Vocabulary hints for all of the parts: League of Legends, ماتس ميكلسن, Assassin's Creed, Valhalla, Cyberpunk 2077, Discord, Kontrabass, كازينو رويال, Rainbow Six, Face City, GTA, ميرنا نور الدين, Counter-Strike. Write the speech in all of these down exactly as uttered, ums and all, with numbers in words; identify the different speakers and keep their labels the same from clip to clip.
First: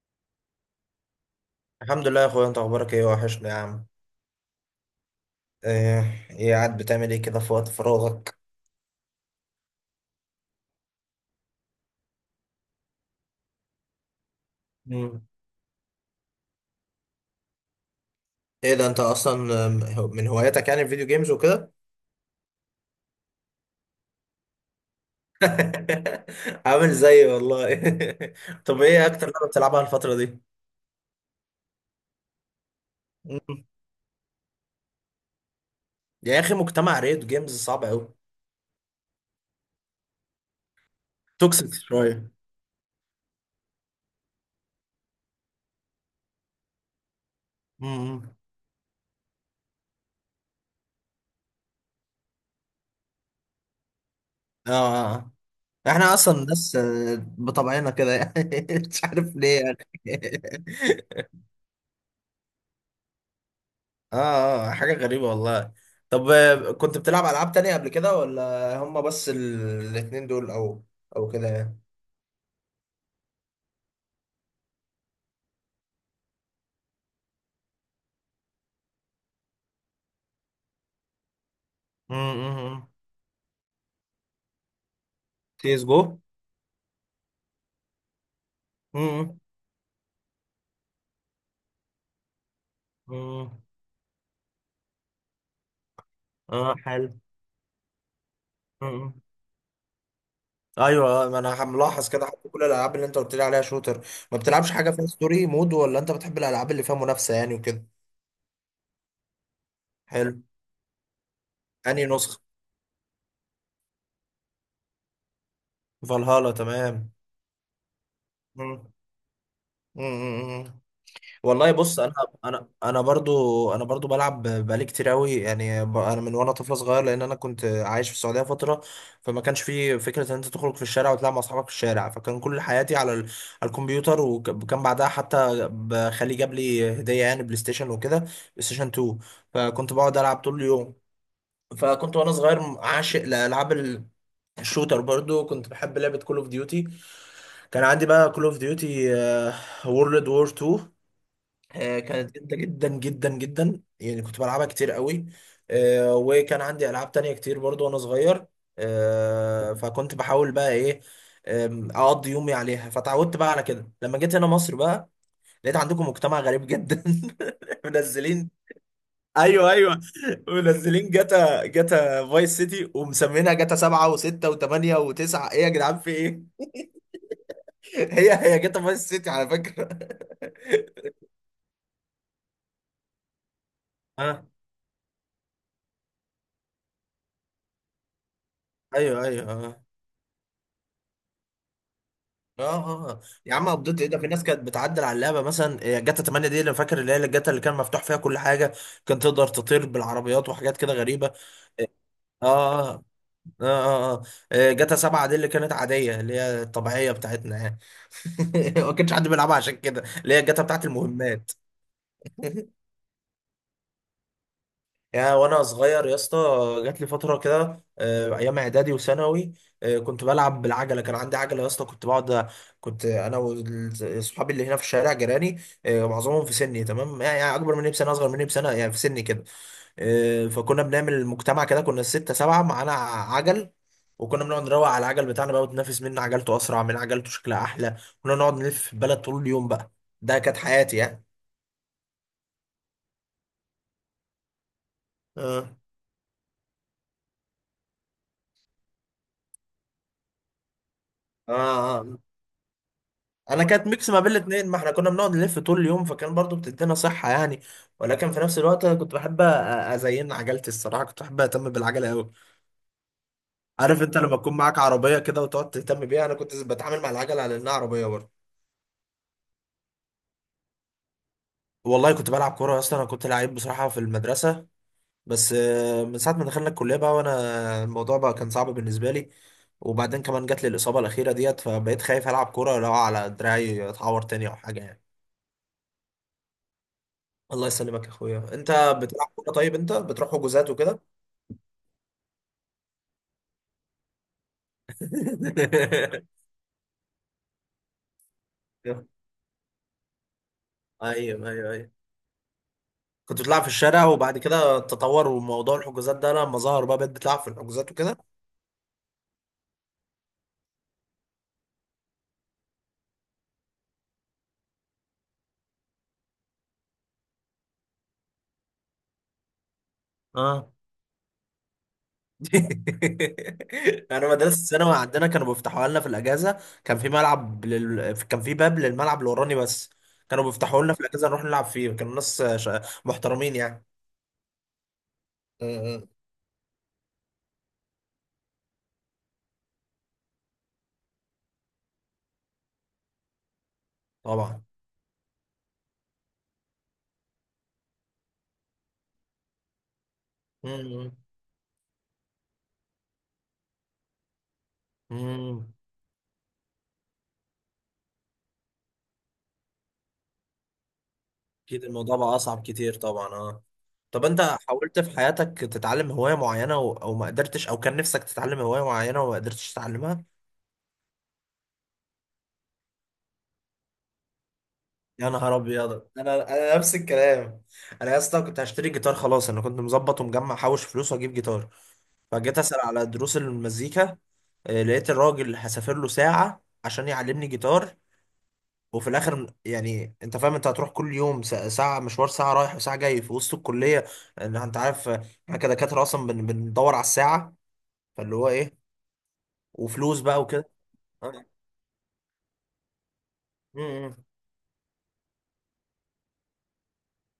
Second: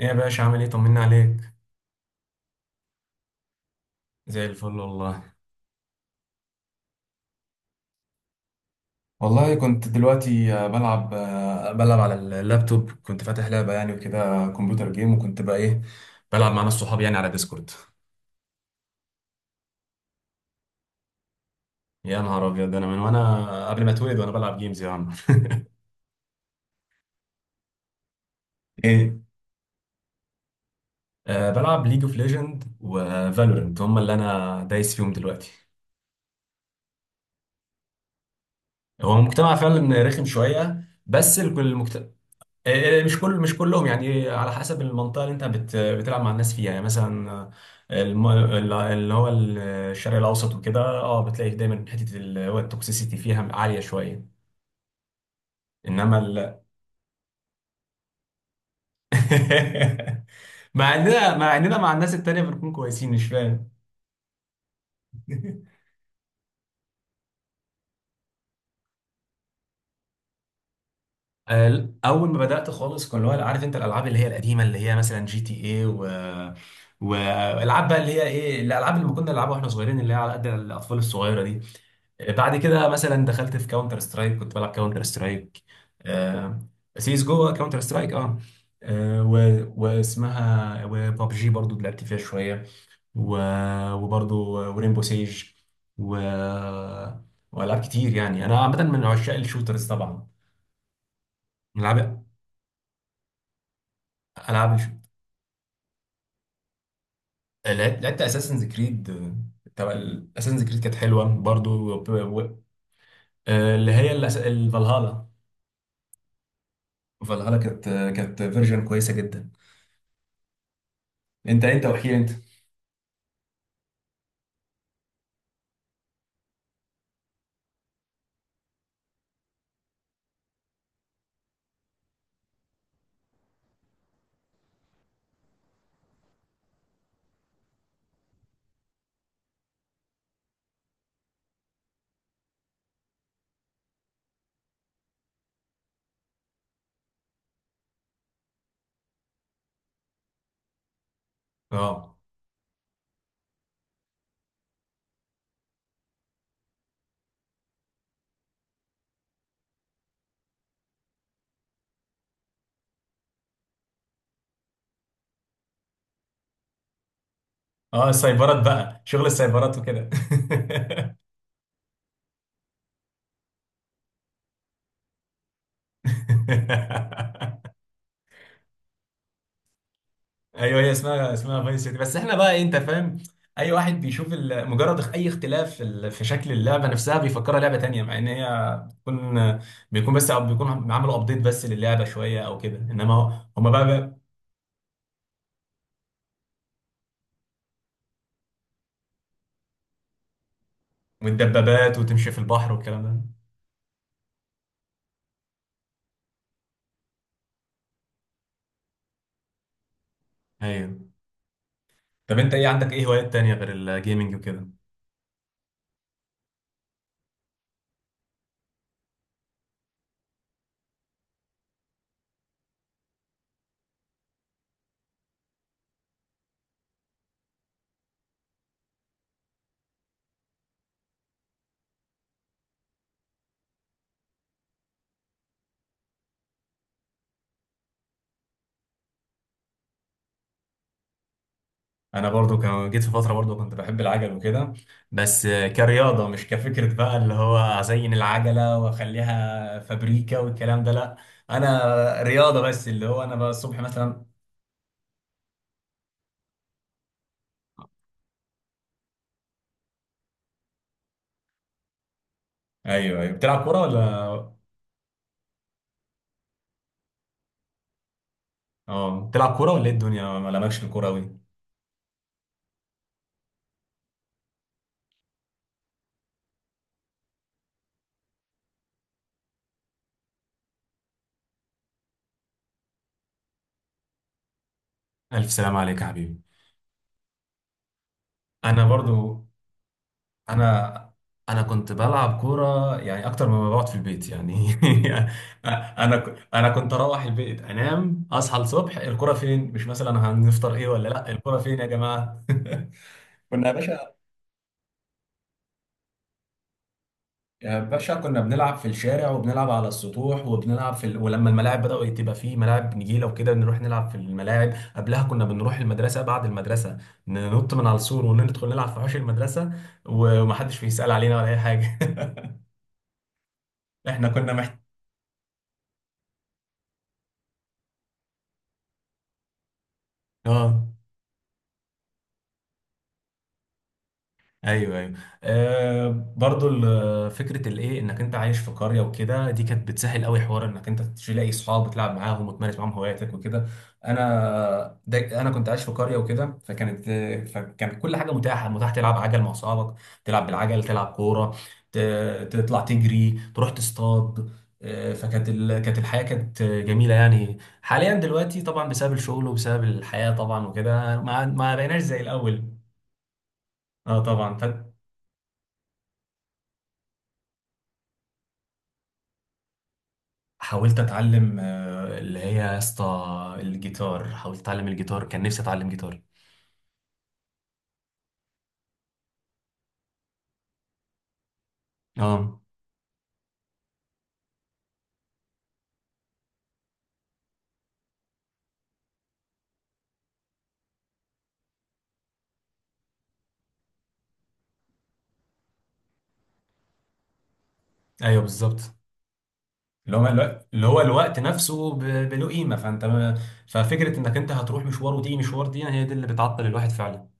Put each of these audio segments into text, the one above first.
Speaker 1: ايه يا باشا؟ عامل ايه؟ طمنا عليك.
Speaker 2: الحمد لله يا اخويا، انت اخبارك ايه؟ وحشني يا عم.
Speaker 1: زي الفل والله.
Speaker 2: ايه إيه قاعد بتعمل ايه كده في وقت فراغك؟
Speaker 1: والله كنت دلوقتي آه، بلعب آه، بلعب على اللابتوب، كنت فاتح لعبة يعني وكده، كمبيوتر جيم،
Speaker 2: مم.
Speaker 1: وكنت بقى ايه، بلعب مع ناس صحابي يعني على ديسكورد.
Speaker 2: ايه ده؟ انت اصلا آم، هو- من هواياتك يعني الفيديو جيمز وكده؟
Speaker 1: يا نهار ابيض، انا من وانا قبل ما اتولد وانا بلعب جيمز يا عم.
Speaker 2: عامل زيي والله. طب ايه
Speaker 1: ايه،
Speaker 2: اكتر لعبه بتلعبها الفتره دي؟
Speaker 1: أه بلعب ليج اوف ليجند
Speaker 2: مم.
Speaker 1: وفالورنت، هم اللي انا دايس فيهم دلوقتي.
Speaker 2: يا اخي مجتمع ريد جيمز صعب قوي.
Speaker 1: هو المجتمع فعلا رخم شوية، بس
Speaker 2: توكسيك
Speaker 1: المجت...
Speaker 2: شويه.
Speaker 1: آه، مش كل مش كلهم يعني، على حسب المنطقه اللي انت بت بتلعب مع الناس فيها يعني. مثلا آه، الم...
Speaker 2: مم.
Speaker 1: ال- اللي هو الشرق الاوسط وكده، اه بتلاقي دايما حته اللي هو التوكسيسيتي فيها عاليه شويه.
Speaker 2: اه آه، آه. احنا
Speaker 1: انما
Speaker 2: اصلا
Speaker 1: ال...
Speaker 2: ناس آه، بطبعنا كده يعني، مش عارف ليه يعني.
Speaker 1: مع اننا مع اننا مع الناس التانيه بنكون كويسين، مش فاهم.
Speaker 2: اه اه، حاجة غريبة والله. طب آه، كنت بتلعب ألعاب تانية قبل كده، ولا هما بس ال- الاتنين دول أو أو كده يعني؟
Speaker 1: آه، اول ما بدات خالص، كان اللي هو، عارف انت، الالعاب اللي هي القديمه، اللي هي مثلا جي تي اي، و والالعاب بقى اللي هي ايه، الالعاب اللي كنا نلعبها واحنا صغيرين، اللي هي على قد الاطفال الصغيره دي. آه، بعد كده مثلا دخلت في كاونتر سترايك، كنت بلعب كاونتر سترايك.
Speaker 2: تيس جو.
Speaker 1: سيس جو، كاونتر سترايك، اه. آه، و...
Speaker 2: مم.
Speaker 1: واسمها وبابجي برضو لعبت فيها شويه. و...
Speaker 2: مم.
Speaker 1: وبرضو ورينبو سيج. و...
Speaker 2: اه حلو.
Speaker 1: والعاب كتير يعني، انا عامه من
Speaker 2: مم.
Speaker 1: عشاق الشوترز طبعا.
Speaker 2: ايوه آه، ما انا
Speaker 1: من
Speaker 2: ملاحظ
Speaker 1: العاب
Speaker 2: كده، حتى كل الالعاب اللي انت قلت لي عليها شوتر، ما بتلعبش
Speaker 1: العاب الش-
Speaker 2: حاجه فيها ستوري مود؟ ولا انت بتحب الالعاب اللي فيها منافسه يعني وكده؟
Speaker 1: لعبت لعبت اساسنز كريد، تبع.
Speaker 2: حلو.
Speaker 1: اساسنز كريد كانت حلوه برضو،
Speaker 2: انهي
Speaker 1: وب- و-
Speaker 2: نسخه؟
Speaker 1: آه، اللي هي الأس- الفالهالا.
Speaker 2: فالهالا، تمام.
Speaker 1: فالهالا كانت، كانت فيرجن
Speaker 2: مم.
Speaker 1: كويسه جدا.
Speaker 2: مم.
Speaker 1: انت
Speaker 2: والله
Speaker 1: انت
Speaker 2: بص، انا
Speaker 1: وحكي انت.
Speaker 2: انا انا برضو، انا برضو بلعب بقالي كتير قوي يعني، ب- انا من وانا طفل صغير، لان انا كنت عايش في السعوديه فتره، فما كانش في فكره ان انت تخرج في الشارع وتلعب مع اصحابك في الشارع، فكان كل حياتي على ال- على الكمبيوتر، وكان بعدها حتى ب- خالي جاب لي هديه يعني بلاي ستيشن وكده، بلاي ستيشن اتنين. فكنت بقعد العب طول اليوم. فكنت وانا صغير عاشق لالعاب ال- الشوتر، برضو كنت بحب لعبه كول اوف ديوتي. كان عندي بقى كول اوف ديوتي وورلد وور اتنين. آه،
Speaker 1: اه
Speaker 2: كانت جامده جدا جدا جدا يعني، كنت بلعبها كتير قوي. آه، وكان عندي العاب تانية كتير برضو وانا صغير. آه، فكنت بحاول بقى ايه، آم، اقضي يومي عليها. فتعودت بقى على كده، لما جيت هنا مصر بقى لقيت عندكم مجتمع غريب جدا.
Speaker 1: اه،
Speaker 2: منزلين.
Speaker 1: السايبرات بقى، شغل
Speaker 2: ايوه
Speaker 1: السايبرات
Speaker 2: ايوه،
Speaker 1: وكده.
Speaker 2: منزلين جاتا، جاتا فايس سيتي ومسمينها جاتا سبعة وستة وثمانية وتسعة، ايه يا جدعان في ايه؟ هي هي جاتا فايس سيتي على فكرة.
Speaker 1: ايوه، هي اسمها اسمها فايس سيتي، بس احنا بقى إيه، انت فاهم، اي واحد بيشوف
Speaker 2: اه
Speaker 1: ال- مجرد اخ- اي اختلاف في ال- في شكل اللعبه نفسها بيفكرها لعبه تانية، مع ان هي
Speaker 2: ايوه
Speaker 1: بتكون
Speaker 2: ايوه.
Speaker 1: بيكون بس بيكون عملوا ابديت بس للعبه شويه او
Speaker 2: اه
Speaker 1: كده،
Speaker 2: اه
Speaker 1: انما
Speaker 2: اه.
Speaker 1: هو-
Speaker 2: يا عم
Speaker 1: هما بقى،
Speaker 2: قبضت ايه،
Speaker 1: بقى
Speaker 2: ده في ناس كانت بتعدل على اللعبه، مثلا إيه، جاتا تمانية دي اللي فاكر، اللي هي الجاتا اللي كان مفتوح فيها كل حاجه، كان تقدر تطير بالعربيات وحاجات كده غريبه.
Speaker 1: والدبابات، وتمشي في البحر،
Speaker 2: اه
Speaker 1: والكلام
Speaker 2: اه
Speaker 1: ده.
Speaker 2: اه اه آه. إيه، جاتا سبعة دي اللي كانت عاديه، اللي هي الطبيعيه بتاعتنا يعني. ما كانش حد بيلعبها عشان كده، اللي هي الجاتا بتاعت
Speaker 1: ايوه.
Speaker 2: المهمات.
Speaker 1: طب انت ايه عندك ايه هوايات تانية غير الجيمنج وكده؟
Speaker 2: يا وانا صغير يا اسطى، جات لي فتره كده، آه، ايام اعدادي وثانوي، آه، كنت بلعب بالعجله، كان عندي عجله يا اسطى، كنت بقعد، كنت انا واصحابي اللي هنا في الشارع جيراني، آه، معظمهم في سني تمام يعني، يعني اكبر مني بسنه، اصغر مني بسنه، يعني في سني كده. آه، فكنا بنعمل مجتمع كده، كنا سته سبعه معانا عجل، وكنا بنقعد نروق على العجل بتاعنا بقى، وتنافس مين عجلته اسرع، مين عجلته شكلها احلى. كنا نقعد نلف في البلد طول اليوم بقى، ده كانت حياتي يعني.
Speaker 1: انا برضو كان جيت في فتره برضو كنت بحب العجل وكده، بس
Speaker 2: اه
Speaker 1: كرياضه، مش كفكره بقى اللي هو ازين العجله واخليها فابريكا والكلام ده، لا.
Speaker 2: اه آه.
Speaker 1: انا رياضه بس، اللي هو انا بقى
Speaker 2: انا
Speaker 1: الصبح
Speaker 2: كانت ميكس ما
Speaker 1: مثلا.
Speaker 2: بين الاتنين، ما احنا كنا بنقعد نلف طول اليوم، فكان برضو بتدينا صحة يعني. ولكن في نفس الوقت أنا كنت بحب أ- ازين عجلتي الصراحة، كنت بحب اهتم بالعجلة قوي.
Speaker 1: ايوه ايوه. بتلعب كوره
Speaker 2: عارف انت لما تكون
Speaker 1: ولا؟
Speaker 2: معاك عربية كده وتقعد تهتم بيها، انا كنت بتعامل مع العجلة على انها عربية برضو.
Speaker 1: اه بتلعب كوره ولا ايه الدنيا؟ ما لمكش في الكوره قوي.
Speaker 2: والله كنت بلعب كورة، اصلا انا كنت لعيب بصراحة في المدرسة، بس آه، من ساعة ما دخلنا الكلية بقى، وانا الموضوع بقى كان صعب بالنسبة لي، وبعدين كمان جات لي الإصابة الأخيرة ديت، فبقيت خايف ألعب كورة لو على دراعي أتعور تاني أو حاجة يعني.
Speaker 1: الف سلام عليك يا حبيبي.
Speaker 2: الله يسلمك يا اخويا. انت
Speaker 1: انا
Speaker 2: بتلعب
Speaker 1: برضو.
Speaker 2: كوره؟ طيب انت بتروح حجوزات وكده؟
Speaker 1: انا انا كنت بلعب كوره يعني اكتر مما بقعد في البيت يعني. انا ك- انا كنت اروح البيت انام، اصحى الصبح، الكوره فين؟ مش مثلا هنفطر ايه ولا لا،
Speaker 2: ايوه
Speaker 1: الكوره
Speaker 2: ايوه
Speaker 1: فين يا
Speaker 2: ايوه.
Speaker 1: جماعه؟
Speaker 2: كنت بتلعب
Speaker 1: كنا
Speaker 2: في
Speaker 1: يا
Speaker 2: الشارع،
Speaker 1: باشا
Speaker 2: وبعد كده تطور وموضوع الحجوزات ده لما ظهر بقى، بقيت بتلعب في
Speaker 1: يا
Speaker 2: الحجوزات
Speaker 1: باشا،
Speaker 2: وكده.
Speaker 1: كنا بنلعب في الشارع، وبنلعب على السطوح، وبنلعب في ال... ولما الملاعب بدأوا تبقى فيه ملاعب نجيله وكده، نروح نلعب في الملاعب. قبلها كنا بنروح المدرسه بعد المدرسه، ننط من على السور وندخل نلعب في حوش المدرسه،
Speaker 2: اه.
Speaker 1: ومحدش بيسأل علينا ولا اي حاجه. احنا
Speaker 2: انا
Speaker 1: كنا
Speaker 2: مدرسه
Speaker 1: محت...
Speaker 2: الثانوي عندنا كانوا بيفتحوها لنا في الاجازه. كان في ملعب لل... كان في باب للملعب اللي وراني بس، كانوا بيفتحوا
Speaker 1: اه،
Speaker 2: لنا في الاجازه نروح نلعب فيه. كانوا ناس ش- محترمين يعني.
Speaker 1: ايوه ايوه،
Speaker 2: أمم.
Speaker 1: آه. برضو ال- فكره الايه، انك انت عايش في قريه وكده، دي كانت بتسهل قوي حوار انك انت تلاقي اصحاب وتلعب معاهم وتمارس معاهم هواياتك وكده.
Speaker 2: طبعا.
Speaker 1: انا ده انا كنت عايش في قريه وكده، فكانت، فكان كل حاجه متاحه متاح تلعب عجل مع اصحابك، تلعب بالعجل، تلعب
Speaker 2: أمم.
Speaker 1: كوره، ت- تطلع تجري، تروح تصطاد. آه، فكانت
Speaker 2: أمم.
Speaker 1: ال... كانت الحياه كانت جميله يعني. حاليا دلوقتي طبعا، بسبب الشغل وبسبب الحياه طبعا وكده، ما ما
Speaker 2: اكيد
Speaker 1: بقيناش
Speaker 2: الموضوع
Speaker 1: زي
Speaker 2: بقى اصعب
Speaker 1: الاول.
Speaker 2: كتير طبعا، اه.
Speaker 1: اه
Speaker 2: طب انت
Speaker 1: طبعا.
Speaker 2: حاولت في حياتك تتعلم هواية معينة و... او ما قدرتش؟ او كان نفسك تتعلم هواية معينة وما قدرتش تتعلمها؟
Speaker 1: حاولت اتعلم آه، اللي هي يا اسطى الجيتار، حاولت اتعلم الجيتار،
Speaker 2: يا
Speaker 1: كان
Speaker 2: نهار
Speaker 1: نفسي اتعلم
Speaker 2: ابيض،
Speaker 1: جيتار.
Speaker 2: انا انا نفس الكلام. انا يا اسطى كنت هشتري جيتار خلاص، انا كنت مظبط ومجمع حوش فلوس واجيب جيتار، فجيت
Speaker 1: اه.
Speaker 2: اسأل على دروس المزيكا. آه، لقيت الراجل هسافر له ساعة عشان يعلمني جيتار، وفي الاخر يعني انت فاهم، انت هتروح كل يوم ساعة، ساعة مشوار، ساعة رايح وساعة جاي في وسط الكلية، ان انت عارف آه، احنا كدكاترة اصلا بن- بندور على الساعة، فاللي
Speaker 1: ايوه
Speaker 2: هو ايه،
Speaker 1: بالظبط. اللي
Speaker 2: وفلوس
Speaker 1: هو
Speaker 2: بقى
Speaker 1: الوقت،
Speaker 2: وكده.
Speaker 1: اللي هو الوقت
Speaker 2: آه.
Speaker 1: نفسه ب- بله قيمه، فانت ما-
Speaker 2: م-
Speaker 1: ففكره
Speaker 2: م.
Speaker 1: انك انت هتروح مشوار وتيجي مشوار، دي هي دي اللي بتعطل الواحد فعلا.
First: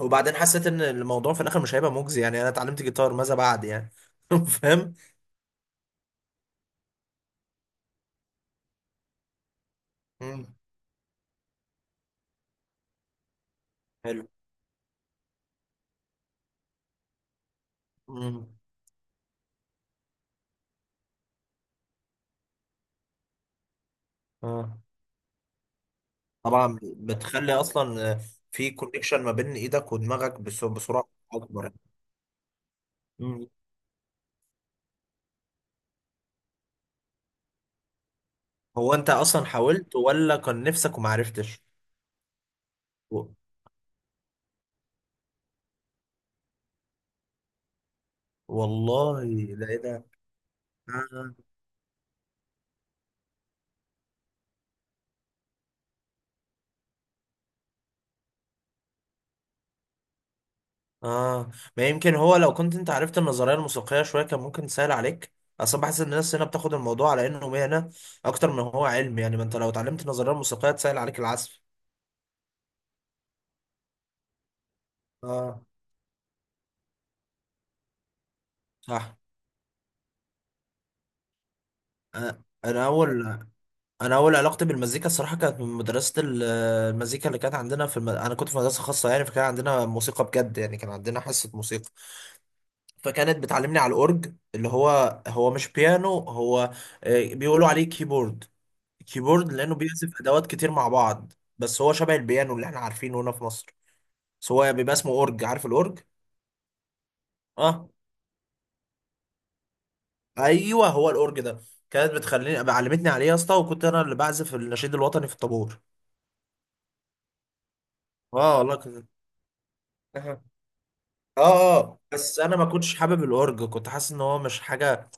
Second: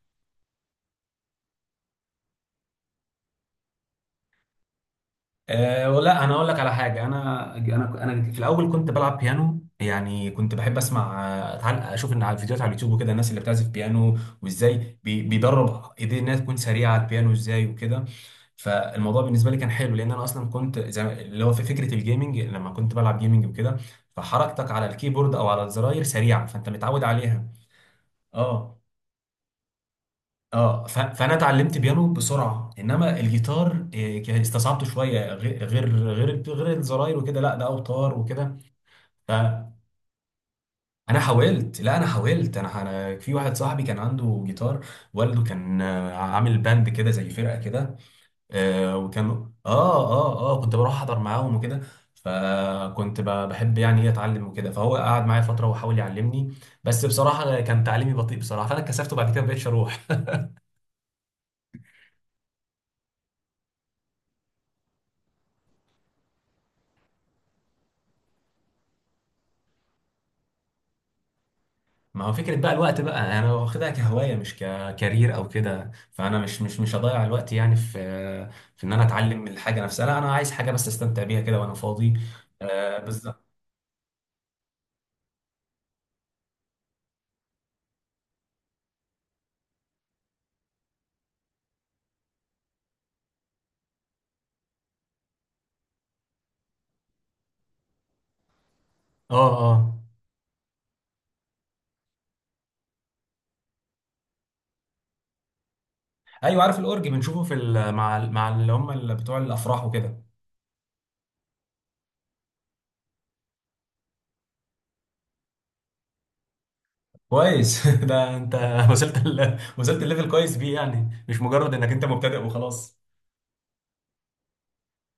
Speaker 2: وبعدين حسيت ان الموضوع في الاخر مش هيبقى مجزي يعني، انا اتعلمت جيتار ماذا بعد يعني؟ فاهم؟
Speaker 1: أه، ولا انا اقول لك على حاجه، انا انا انا في الاول كنت بلعب بيانو يعني،
Speaker 2: م.
Speaker 1: كنت بحب اسمع آه، تعال اشوف ان على فيديوهات على اليوتيوب وكده الناس اللي بتعزف بيانو،
Speaker 2: حلو.
Speaker 1: وازاي بي- بيدرب ايديه انها تكون سريعه على البيانو ازاي وكده.
Speaker 2: م.
Speaker 1: فالموضوع بالنسبه لي كان حلو، لان انا اصلا كنت زي ما- اللي هو في فكره الجيمنج، لما كنت بلعب جيمنج وكده، فحركتك
Speaker 2: آه.
Speaker 1: على الكيبورد او على الزراير سريعه، فانت
Speaker 2: طبعا
Speaker 1: متعود عليها.
Speaker 2: بتخلي اصلا آه، في
Speaker 1: اه
Speaker 2: كونكشن ما بين ايدك ودماغك بس-
Speaker 1: اه. ف-
Speaker 2: بسرعة
Speaker 1: فانا
Speaker 2: اكبر.
Speaker 1: اتعلمت بيانو بسرعه، انما
Speaker 2: م.
Speaker 1: الجيتار إيه، ك- استصعبته شويه، غ- غير غير غير الزراير وكده، لا ده اوتار وكده.
Speaker 2: هو انت اصلا
Speaker 1: فانا،
Speaker 2: حاولت، ولا كان نفسك وما عرفتش؟
Speaker 1: حاولت، لا انا حاولت، انا أنا في واحد صاحبي كان عنده جيتار، والده كان آه، عامل باند كده زي فرقه كده. آه،
Speaker 2: والله،
Speaker 1: وكان اه
Speaker 2: ده ايه ده؟
Speaker 1: اه اه، كنت بروح احضر
Speaker 2: آه.
Speaker 1: معاهم وكده. فكنت ب- بحب يعني ايه اتعلم وكده، فهو قعد معايا فتره وحاول يعلمني، بس بصراحه كان تعليمي بطيء بصراحه، فانا اتكسفت وبعد كده ما بقتش اروح.
Speaker 2: اه. ما يمكن هو لو كنت انت عرفت النظريه الموسيقيه شويه كان ممكن تسهل عليك. اصلا بحس ان الناس هنا بتاخد الموضوع على انه مهنه اكتر من هو علم يعني. ما انت لو اتعلمت النظريه الموسيقيه تسهل عليك العزف.
Speaker 1: ما هو فكرة بقى الوقت بقى، انا واخدها كهواية مش ككارير او
Speaker 2: اه.
Speaker 1: كده، فانا مش مش مش هضيع الوقت يعني في، في ان انا
Speaker 2: صح.
Speaker 1: اتعلم من الحاجة نفسها، لا انا عايز حاجة بس استمتع بيها كده وانا فاضي.
Speaker 2: آه. انا
Speaker 1: آه
Speaker 2: اول
Speaker 1: بالظبط.
Speaker 2: انا اول علاقتي بالمزيكا الصراحه كانت من مدرسه ال- المزيكا اللي كانت عندنا في الم... انا كنت في مدرسه خاصه يعني، فكان عندنا موسيقى بجد يعني، كان عندنا حصه موسيقى، فكانت بتعلمني على الاورج اللي هو، هو مش بيانو، هو آه، بيقولوا عليه كيبورد.
Speaker 1: اه
Speaker 2: كيبورد لانه
Speaker 1: اه.
Speaker 2: بيعزف ادوات كتير مع بعض، بس هو شبه البيانو اللي احنا عارفينه هنا في مصر، بس هو بيبقى اسمه اورج. عارف الاورج؟
Speaker 1: ايوه عارف الاورج، بنشوفه في
Speaker 2: اه
Speaker 1: ال- مع ال- مع اللي هم اللي بتوع الافراح وكده.
Speaker 2: ايوه، هو الاورج ده. كانت بتخليني أبقى- علمتني عليه يا اسطى، وكنت انا اللي بعزف النشيد الوطني في الطابور.
Speaker 1: كويس. ده انت
Speaker 2: اه والله كنت.
Speaker 1: وصلت ال... وصلت الليفل
Speaker 2: اه
Speaker 1: كويس بيه يعني، مش مجرد انك
Speaker 2: اه،
Speaker 1: انت مبتدئ
Speaker 2: بس انا ما كنتش
Speaker 1: وخلاص.
Speaker 2: حابب الاورج، كنت حاسس ان هو مش حاجه،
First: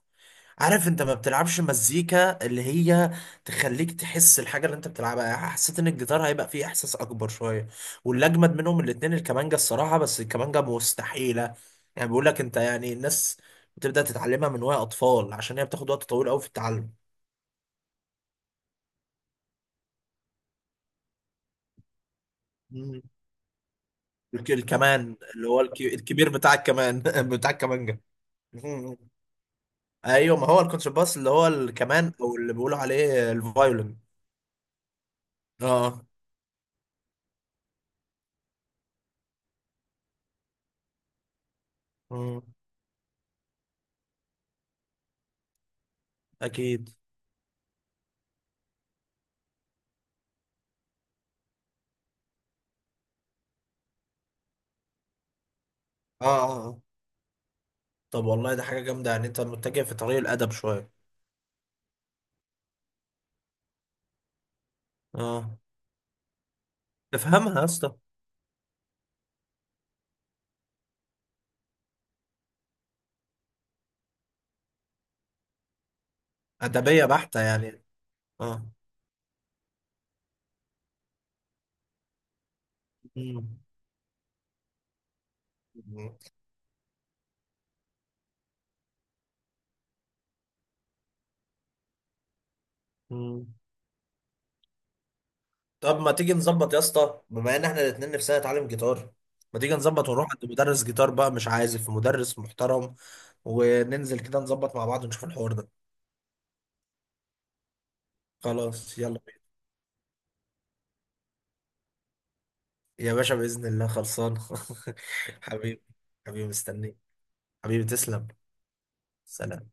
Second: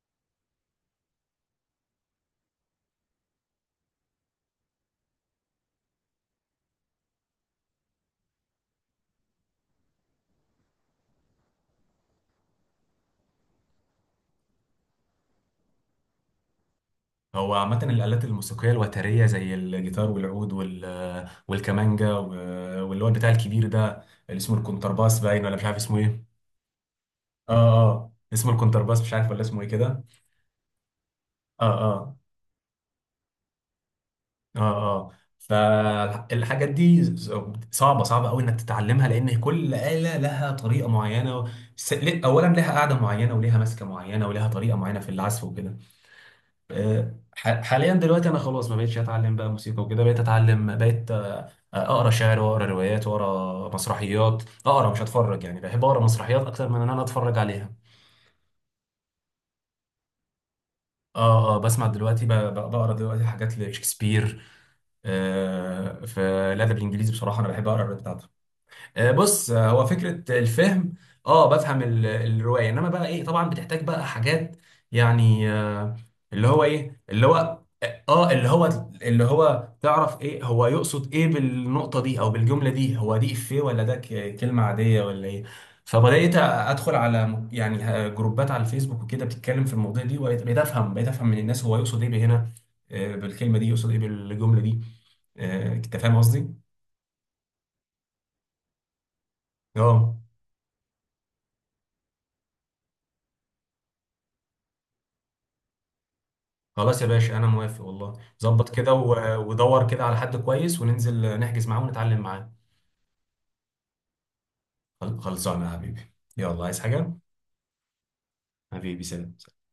Speaker 2: عارف، انت ما بتلعبش مزيكا اللي هي تخليك تحس الحاجة اللي انت بتلعبها يعني. حسيت ان الجيتار هيبقى فيه احساس اكبر شوية، واللي اجمد منهم الاتنين الكمانجة الصراحة، بس الكمانجة مستحيلة يعني، بيقول لك انت يعني الناس بتبدأ تتعلمها من وهي اطفال، عشان هي بتاخد وقت طويل قوي في التعلم.
Speaker 1: هو عامة الآلات الموسيقية الوترية، زي الجيتار والعود وال... والكمانجا و...
Speaker 2: مم.
Speaker 1: واللي هو البتاع الكبير ده، اللي
Speaker 2: الك-
Speaker 1: اسمه
Speaker 2: الكمان
Speaker 1: الكونترباس، باين
Speaker 2: اللي
Speaker 1: ولا
Speaker 2: هو
Speaker 1: مش عارف
Speaker 2: الك-
Speaker 1: اسمه ايه.
Speaker 2: الكبير بتاع الكمان، بتاع
Speaker 1: اه
Speaker 2: الكمانجة.
Speaker 1: اه، اسمه
Speaker 2: مم.
Speaker 1: الكونترباس، مش عارف ولا اسمه ايه كده.
Speaker 2: ايوه، ما هو الكونترباس اللي هو
Speaker 1: اه
Speaker 2: الكمان،
Speaker 1: اه
Speaker 2: او اللي بيقولوا عليه الفايولين.
Speaker 1: اه اه.
Speaker 2: اه.
Speaker 1: فالحاجات دي ز- صعبة، صعبة قوي انك تتعلمها، لان كل آلة لها طريقة معينة. س- ل-
Speaker 2: مم.
Speaker 1: اولا لها قاعدة معينة، وليها ماسكة معينة، وليها طريقة معينة في العزف وكده.
Speaker 2: اكيد.
Speaker 1: آه، ح- حاليا دلوقتي انا خلاص ما بقتش اتعلم بقى موسيقى وكده، بقيت اتعلم بقيت آه، اقرا شعر، واقرا روايات، واقرا مسرحيات. اقرا مش اتفرج يعني، بحب اقرا
Speaker 2: اه
Speaker 1: مسرحيات اكتر من
Speaker 2: اه.
Speaker 1: ان انا اتفرج عليها.
Speaker 2: طب والله ده حاجة جامدة يعني، انت متجه في طريق الأدب شوية.
Speaker 1: اه اه. بسمع دلوقتي، ب- ب- بقرا دلوقتي حاجات لشكسبير.
Speaker 2: اه.
Speaker 1: آه في الادب الانجليزي بصراحه انا
Speaker 2: تفهمها يا
Speaker 1: بحب اقرا
Speaker 2: اسطى؟
Speaker 1: الروايات بتاعته. آه، بص، آه، هو فكرة الفهم، اه، بفهم ال- الرواية، انما بقى ايه، طبعا بتحتاج بقى حاجات يعني، آه، اللي هو ايه
Speaker 2: أدبية
Speaker 1: اللي
Speaker 2: بحتة
Speaker 1: هو
Speaker 2: يعني.
Speaker 1: اه آه، اللي
Speaker 2: اه.
Speaker 1: هو اللي هو تعرف ايه هو يقصد ايه بالنقطة دي او بالجملة دي، هو دي
Speaker 2: مم.
Speaker 1: افيه ولا ده ك- كلمة عادية ولا ايه. فبدأت ادخل على م- يعني آه، جروبات على الفيسبوك وكده بتتكلم في المواضيع دي، وبقيت بقيت افهم بقيت افهم من الناس هو يقصد ايه بهنا، آه،
Speaker 2: مم.
Speaker 1: بالكلمة دي يقصد ايه، بالجملة دي. آه، انت
Speaker 2: طب ما
Speaker 1: فاهم
Speaker 2: تيجي
Speaker 1: قصدي؟
Speaker 2: نظبط يا اسطى، بما ان احنا الاتنين نفسنا نتعلم جيتار، ما تيجي نظبط
Speaker 1: اه،
Speaker 2: ونروح عند مدرس جيتار بقى، مش عازف، مدرس محترم، وننزل كده نظبط مع بعض ونشوف الحوار ده.
Speaker 1: خلاص يا باشا انا موافق والله، ظبط كده،
Speaker 2: خلاص يلا
Speaker 1: و-
Speaker 2: بينا.
Speaker 1: ودور كده على حد كويس وننزل نحجز معاه ونتعلم معاه.
Speaker 2: يا باشا بإذن الله خلصان.
Speaker 1: خل- خلصانه يا
Speaker 2: حبيبي.
Speaker 1: حبيبي،
Speaker 2: حبيبي
Speaker 1: يلا، عايز
Speaker 2: مستنيك.
Speaker 1: حاجه؟
Speaker 2: حبيبي تسلم.
Speaker 1: حبيبي سلام.
Speaker 2: سلام.